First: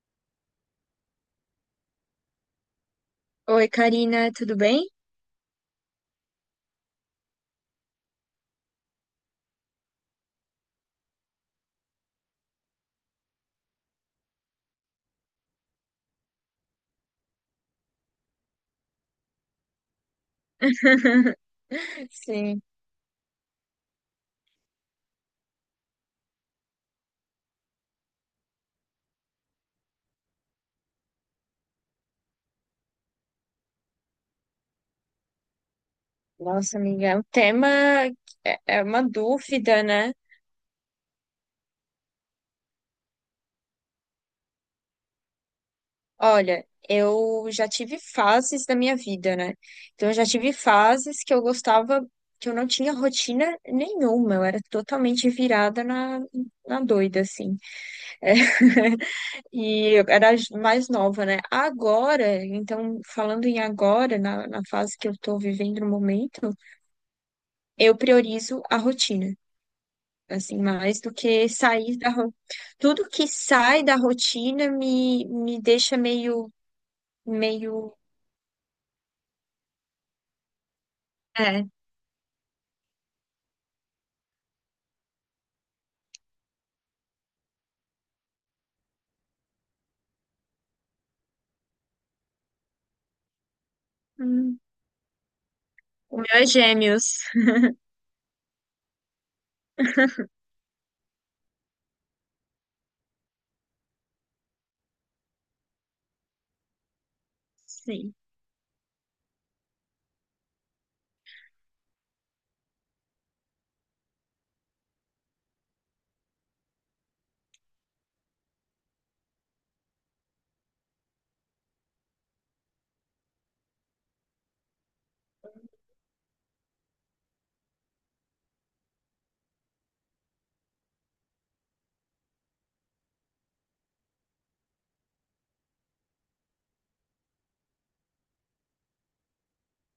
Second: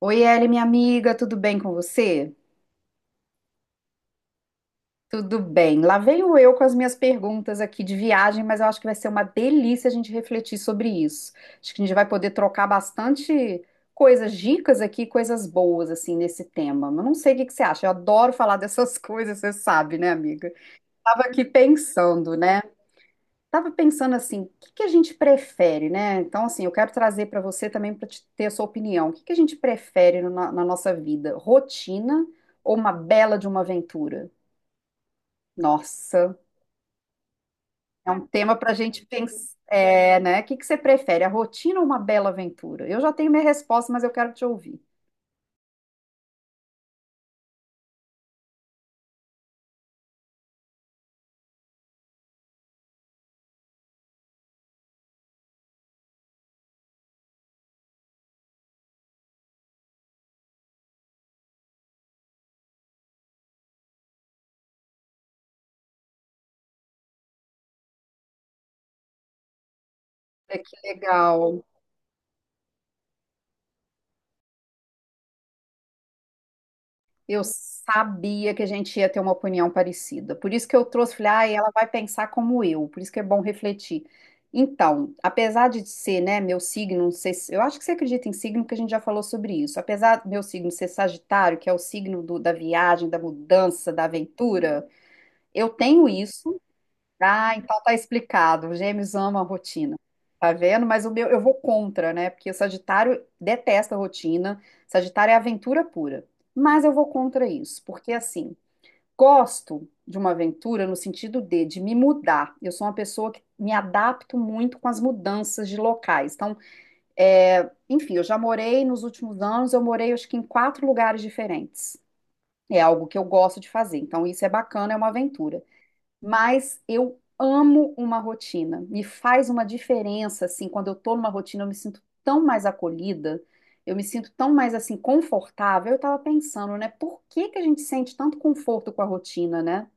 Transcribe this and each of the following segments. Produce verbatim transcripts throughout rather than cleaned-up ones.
Oi, Eli, minha amiga, tudo bem com você? Oi, Karina, tudo bem? Tudo bem. Lá venho eu com as minhas perguntas aqui de viagem, mas eu acho que vai ser uma delícia a gente refletir sobre isso. Acho que a gente vai poder trocar bastante coisas, dicas aqui, coisas boas assim nesse tema. Mas não sei o que que você acha. Eu adoro falar dessas coisas, você sabe, né, amiga? Tava aqui pensando, Sim. né? Estava pensando assim, o que que a gente prefere, né? Então, assim, eu quero trazer para você também para ter a sua opinião. O que que a gente prefere no- na, na nossa vida? Rotina ou uma bela de uma aventura? Nossa, Nossa, amiga, o tema é um tema é para a é uma gente pensar, dúvida, né? é, né? O que que você prefere, a rotina ou uma bela aventura? Eu já tenho minha resposta, mas eu quero te ouvir. Olha, eu já tive fases da minha vida, né? Então, eu já tive fases que eu gostava, que eu não tinha rotina nenhuma, eu era totalmente virada na, na doida, assim. É. E eu era mais nova, né? Agora, então, falando em agora, na, na fase que eu tô vivendo no momento, eu priorizo a rotina. É Assim, que mais do que legal. sair da ro... Tudo que sai da rotina me, me deixa meio, Eu meio, sabia que a gente ia ter uma opinião parecida. Por isso que eu trouxe, falei, ah, É. ela vai pensar como eu, por isso que é bom refletir. Então, apesar de ser, né, meu signo, não sei se- eu acho que você acredita em signo, porque a gente já falou sobre isso. Apesar do meu signo ser Sagitário, que é o signo do- da viagem, da mudança, da Hum. aventura, eu tenho O meu é isso, gêmeos. ah, então tá explicado. Gêmeos amam a rotina. Tá vendo? Mas o meu, eu vou contra, né? Porque o Sagitário detesta a rotina. Sagitário é aventura pura. Mas eu vou contra isso, porque Sim. assim, gosto de uma aventura no sentido de, de me mudar. Eu sou uma pessoa que me adapto muito com as mudanças de locais. Então, é, enfim, eu já morei nos últimos anos, eu morei acho que em quatro lugares diferentes. É algo que eu gosto de fazer. Então, isso é bacana, é uma aventura, mas eu amo uma rotina. Me faz uma diferença, assim, quando eu tô numa rotina, eu me sinto tão mais acolhida, eu me sinto tão mais, assim, confortável. Eu tava pensando, né, por que que a gente sente tanto conforto com a rotina, né?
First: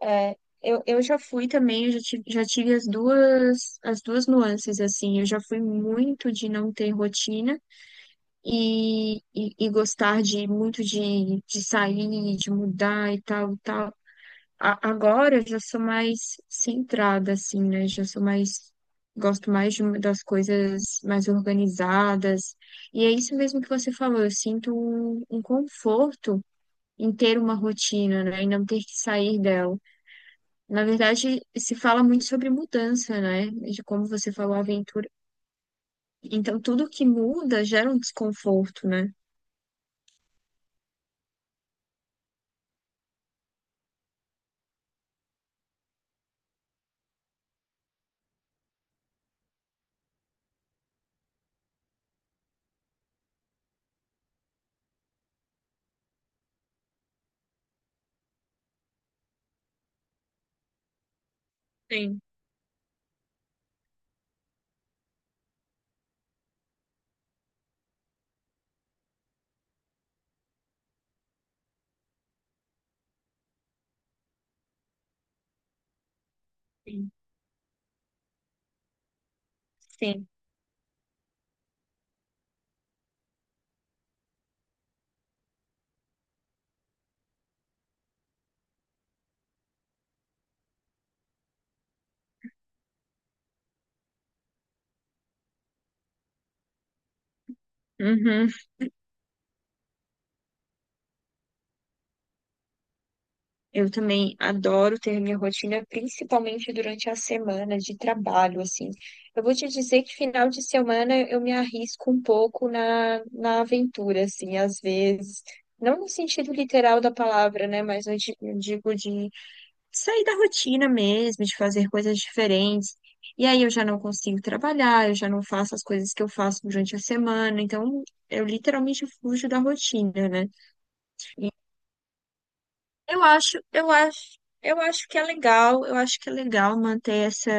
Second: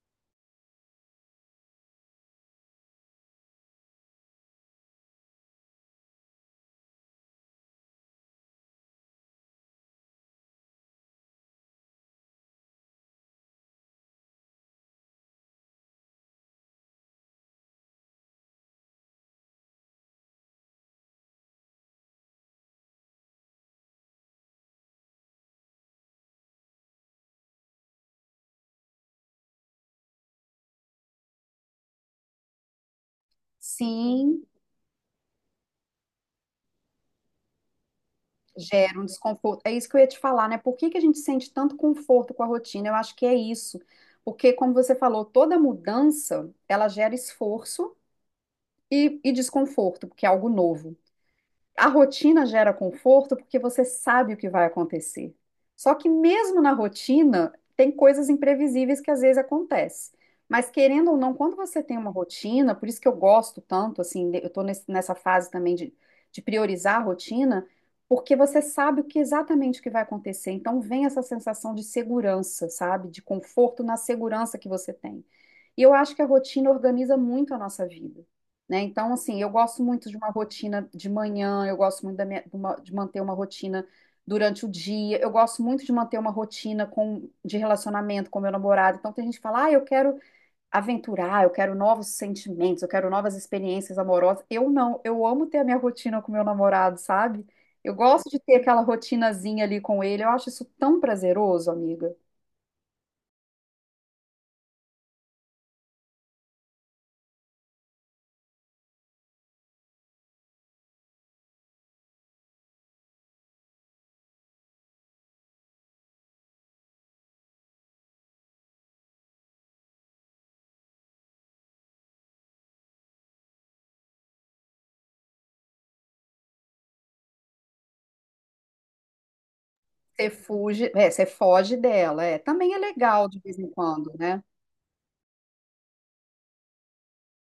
É, eu, eu já fui também, eu já tive, já tive as duas, as duas nuances, assim, eu já fui muito de não ter rotina e, e, e gostar de muito de, de sair, de mudar e tal, tal. A- agora eu já sou mais centrada, assim, né? Já sou mais. Gosto mais de uma- das coisas mais organizadas. E é isso mesmo que você falou. Eu sinto um, um conforto em ter uma rotina, né? E não ter que sair dela. Na verdade, se fala muito sobre mudança, né? De como você Sim, falou, aventura. Então, tudo que muda gera um desconforto, gera um né? desconforto. É isso que eu ia te falar, né? Por que que a gente sente tanto conforto com a rotina? Eu acho que é isso. Porque, como você falou, toda mudança, ela gera esforço e, e desconforto, porque é algo novo. A rotina gera conforto porque você sabe o que vai acontecer. Só que mesmo na rotina, tem coisas imprevisíveis que às vezes acontecem. Mas querendo ou não, quando você tem uma Sim, rotina, por isso que eu gosto tanto, assim, de- eu estou nessa fase também de, de priorizar a rotina, porque você sabe o que exatamente o que vai acontecer. Então vem essa sensação de segurança, sabe? De conforto na segurança que você tem. E eu acho que a rotina sim, organiza muito a nossa vida, né? Então, assim, eu gosto muito de sim. uma rotina de manhã, eu gosto muito da minha- de, uma- de manter uma rotina durante o dia, eu gosto muito de manter uma rotina com, de relacionamento com meu namorado. Então, tem gente que fala, ah, eu quero aventurar, eu quero novos sentimentos, eu quero novas experiências amorosas. Eu não, eu amo ter a minha rotina com meu namorado, sabe? Eu gosto de Uhum. ter aquela rotinazinha ali com ele, eu acho isso tão prazeroso, amiga. Eu também adoro ter minha rotina, principalmente durante a semana de trabalho, assim. Eu vou te dizer que final de semana eu me arrisco um pouco na, na aventura, assim, às vezes. Não no sentido literal da palavra, né? Mas eu di- eu digo de sair da rotina mesmo, de fazer coisas diferentes. E aí eu já não consigo trabalhar, eu já não faço as coisas que eu faço durante a semana. Então, eu literalmente fujo da rotina, Você né? fuge, é, você foge dela. É. Também é Eu legal de vez acho, em eu quando, acho, né? eu acho que é legal, eu acho que é legal manter essa,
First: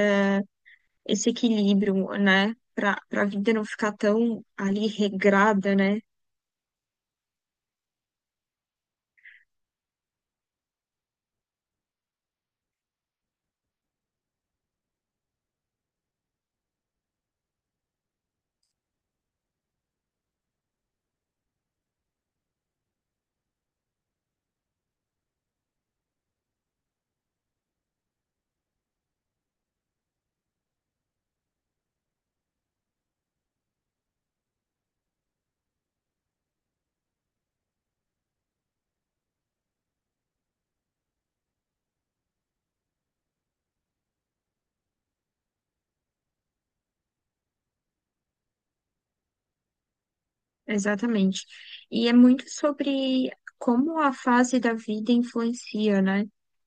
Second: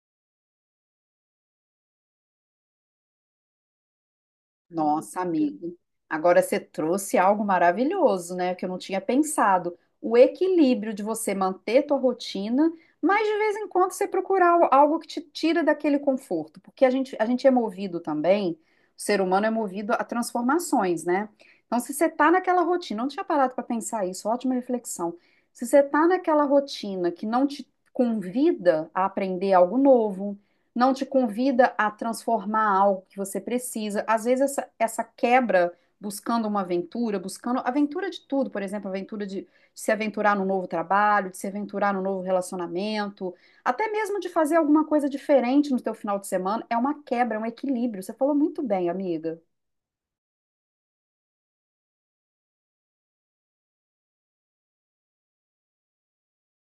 esse equilíbrio, né? Para para a vida não ficar tão ali Nossa, amigo. regrada, né? Agora você trouxe algo maravilhoso, né? Que eu não tinha pensado. O equilíbrio de você manter tua rotina, mas de vez em quando você procurar al- algo que te tira daquele conforto. Porque a gente, a gente é movido também, o ser humano é movido a transformações, né? Então, se você tá naquela rotina, não tinha parado para pensar isso, ótima reflexão. Se você tá naquela rotina que não te convida a aprender algo novo, não te convida a transformar algo que você precisa. Às vezes, essa, essa quebra, buscando uma aventura, buscando aventura de tudo, por exemplo, aventura de, de se aventurar num novo trabalho, de se aventurar num novo relacionamento, até mesmo de fazer alguma coisa diferente no teu final de semana, é uma quebra, é um equilíbrio. Você falou muito bem, amiga. Exatamente. E é muito sobre como a fase da vida influencia, né?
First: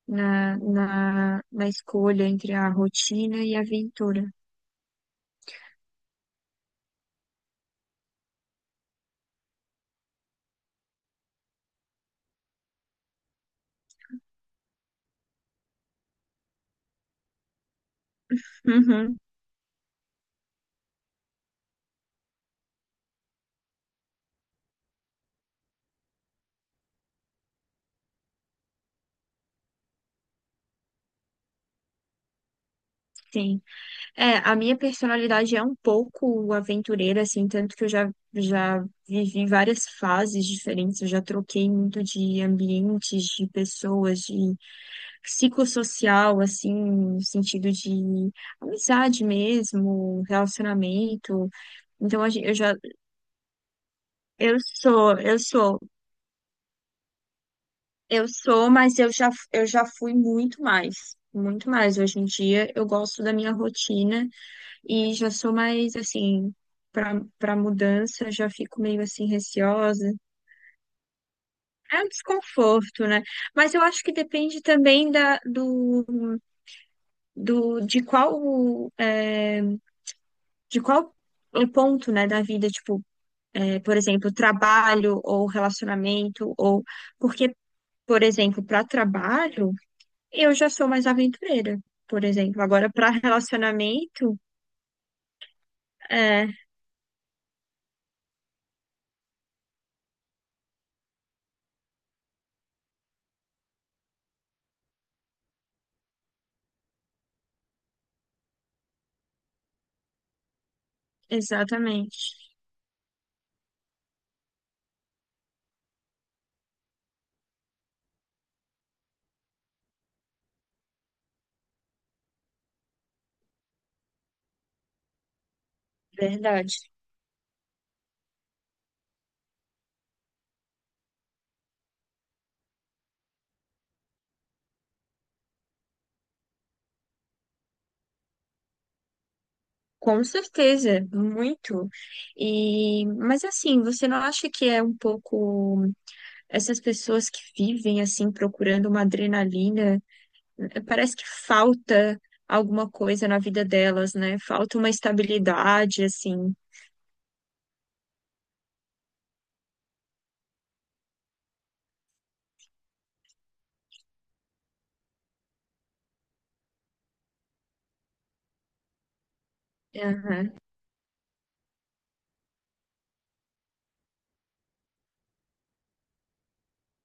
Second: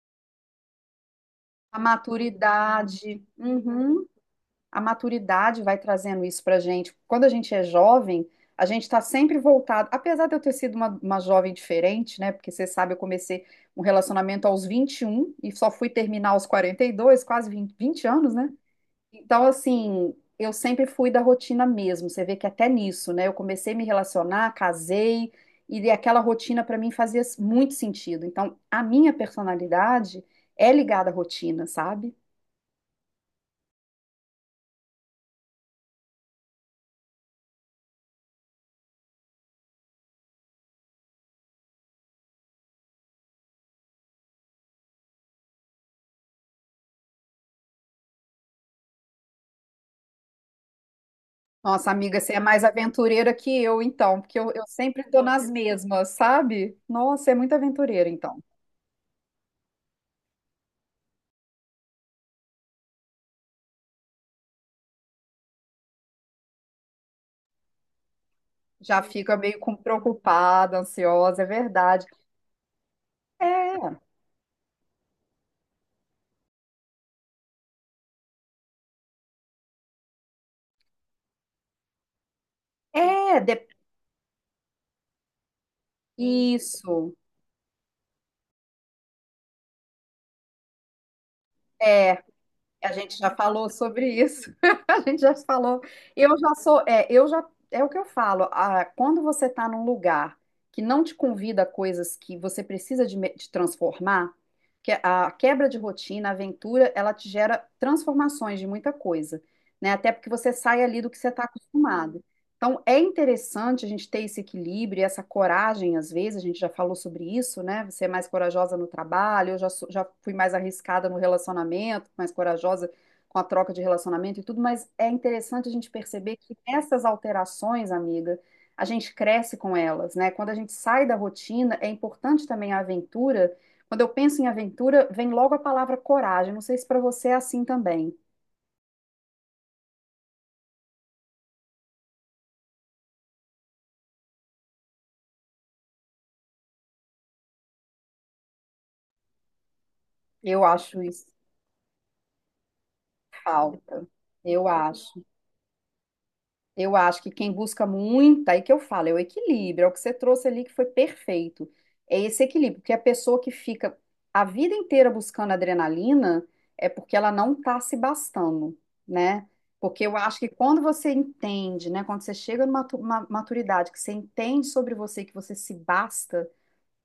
Na, na, na A escolha entre a maturidade. rotina e a Uhum. aventura. A maturidade vai trazendo isso para gente. Quando a gente é jovem, a gente está sempre voltado. Apesar de eu ter sido uma, uma jovem diferente, né? Porque você sabe, eu comecei um relacionamento aos vinte e um e só fui terminar aos quarenta e dois, quase vinte 20 anos, né? Uhum, Então, assim, eu sempre fui da rotina mesmo. Você vê que até nisso, né? Eu comecei a me relacionar, casei, e de- aquela rotina para mim fazia muito sentido. Então, a minha personalidade é ligada à rotina, sabe? sim. É, a minha personalidade é um pouco aventureira, assim, tanto que eu já, já vivi várias fases diferentes, eu já troquei muito de ambientes, de pessoas, de psicossocial, assim, no sentido de amizade mesmo, relacionamento. Nossa, amiga, Então, a você é gen- eu mais já, aventureira que eu, então, porque eu, eu eu sempre sou, estou eu nas sou, mesmas, sabe? Nossa, é muito aventureira, eu então. sou, mas eu já, eu já fui muito mais, muito mais. Hoje em dia, eu gosto da minha rotina. E já sou mais assim, pra, pra mudança, já fico meio Já assim fica meio com receosa. preocupada, ansiosa, é É verdade. um desconforto, né? Mas eu É, acho que depende também da, do, do, de qual, é, de qual ponto, né, da vida, tipo, é, de- é, por exemplo, trabalho ou relacionamento, ou isso. porque, por exemplo, para trabalho, eu já sou mais aventureira, É. por exemplo. Agora, A para gente já falou sobre relacionamento, isso. A gente já falou. Eu é, já sou, é, eu já, é o que eu falo. Ah, quando você está num lugar que não te convida a coisas que você precisa de, me- de transformar, que a quebra de rotina, a aventura, ela te gera transformações de muita coisa, né? Até porque você sai ali do que você está acostumado. exatamente. Então, é interessante a gente ter esse equilíbrio, e essa coragem, às vezes, a gente já falou sobre isso, né? Você é mais corajosa no trabalho, eu já, sou- já fui mais arriscada no relacionamento, mais corajosa com a troca de relacionamento e tudo, mas é interessante a gente perceber que Verdade. essas alterações, amiga, a gente cresce com elas, né? Quando a gente sai da rotina, é importante também a aventura. Quando eu penso em aventura, vem logo a palavra coragem. Não sei se para você é assim também. Com certeza, muito. E, mas assim, você não acha que é um pouco essas pessoas que vivem assim procurando uma adrenalina, Eu eh, acho parece que isso falta alguma coisa na vida falta. delas, né? Eu Falta uma acho. estabilidade assim. Eu acho que quem busca muito, aí que eu falo, é o equilíbrio, é o que você trouxe ali que foi perfeito. É esse equilíbrio, porque a pessoa que fica a vida inteira buscando adrenalina é porque ela não está se bastando, né? Porque eu É. acho que quando você entende, né, quando você chega numa tu- uma maturidade que você entende sobre você, que você se basta,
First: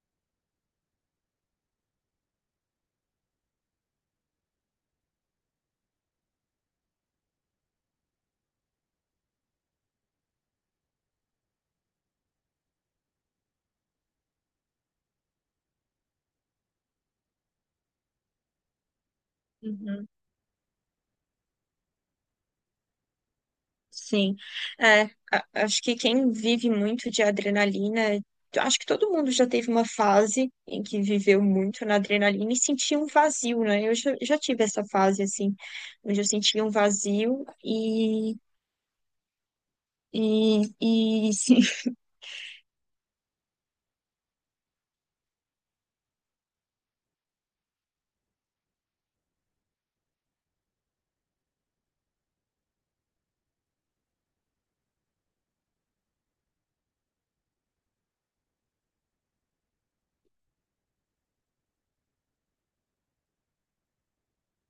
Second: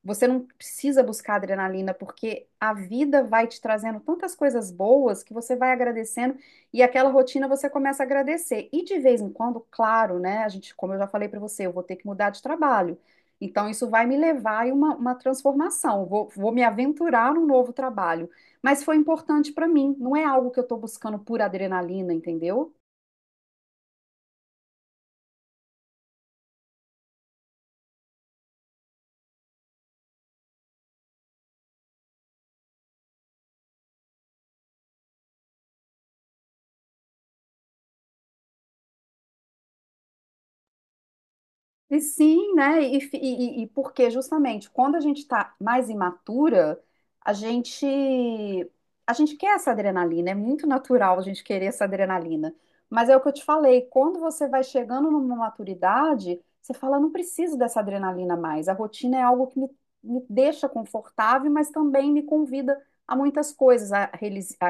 você não precisa buscar adrenalina, porque a vida vai te trazendo tantas coisas boas que você vai agradecendo e aquela rotina você começa a agradecer. E de vez em quando, claro, né? A gente, como eu já falei para você, eu vou ter que mudar de trabalho. Então, isso vai me levar a uma, uma transformação. Vou, vou me aventurar num novo trabalho. Mas foi importante para mim, Uhum. não é algo que eu estou buscando por adrenalina, entendeu? Sim, é, a- acho que quem vive muito de adrenalina, eu acho que todo mundo já teve uma fase em que viveu muito na adrenalina e sentia um vazio, né? Eu já, já tive essa fase, assim, onde eu sentia um vazio. E, e, e, sim, E sim, né? E, fi- e, e- e porque justamente quando a gente está mais imatura, a gente a gente quer essa adrenalina, é muito natural a gente querer essa adrenalina. Mas é o que eu te falei, quando você vai chegando numa maturidade, você fala, não preciso dessa adrenalina mais. A rotina é algo que me, me deixa confortável, mas também me convida a muitas coisas, a, relis- a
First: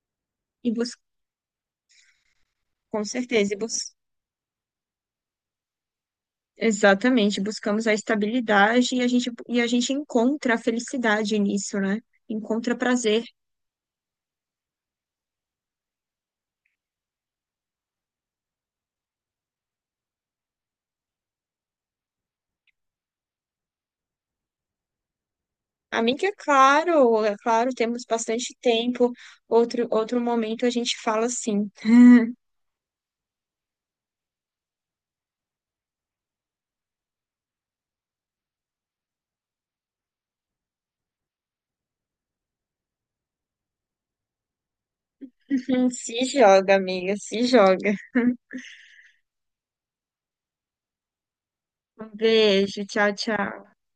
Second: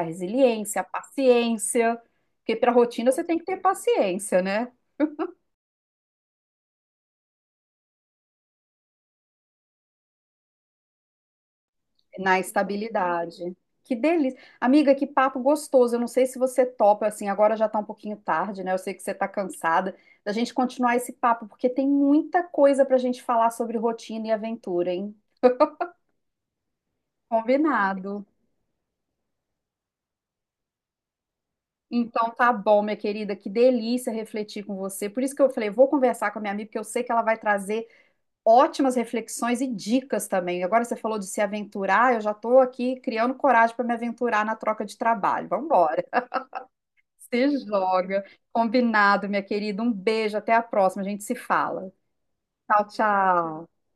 e resiliência, a bus- paciência, porque para com rotina você tem que certeza, e ter bus- paciência, né? exatamente, buscamos a estabilidade e a gente, e a gente encontra a felicidade nisso, né? Na Encontra prazer. estabilidade. Que delícia. Amiga, que papo gostoso. Eu não sei se você topa, assim, agora já tá um pouquinho tarde, né? Eu sei que você tá cansada da gente continuar esse papo, porque tem muita coisa pra gente falar sobre rotina e aventura, hein? Amiga, claro, é claro, temos Combinado. bastante tempo. Outro, outro momento a gente fala assim. Então tá bom, minha querida, que delícia refletir com você. Por isso que eu falei, vou conversar com a minha amiga, porque eu sei que ela vai trazer ótimas reflexões e dicas também. Agora você falou de se aventurar, eu já tô aqui criando coragem para me aventurar na troca de trabalho. Vamos. Se joga, amiga, se Se joga. joga. Combinado, minha querida. Um beijo, até a próxima. A gente se fala. Um beijo, Tchau, tchau, tchau. tchau.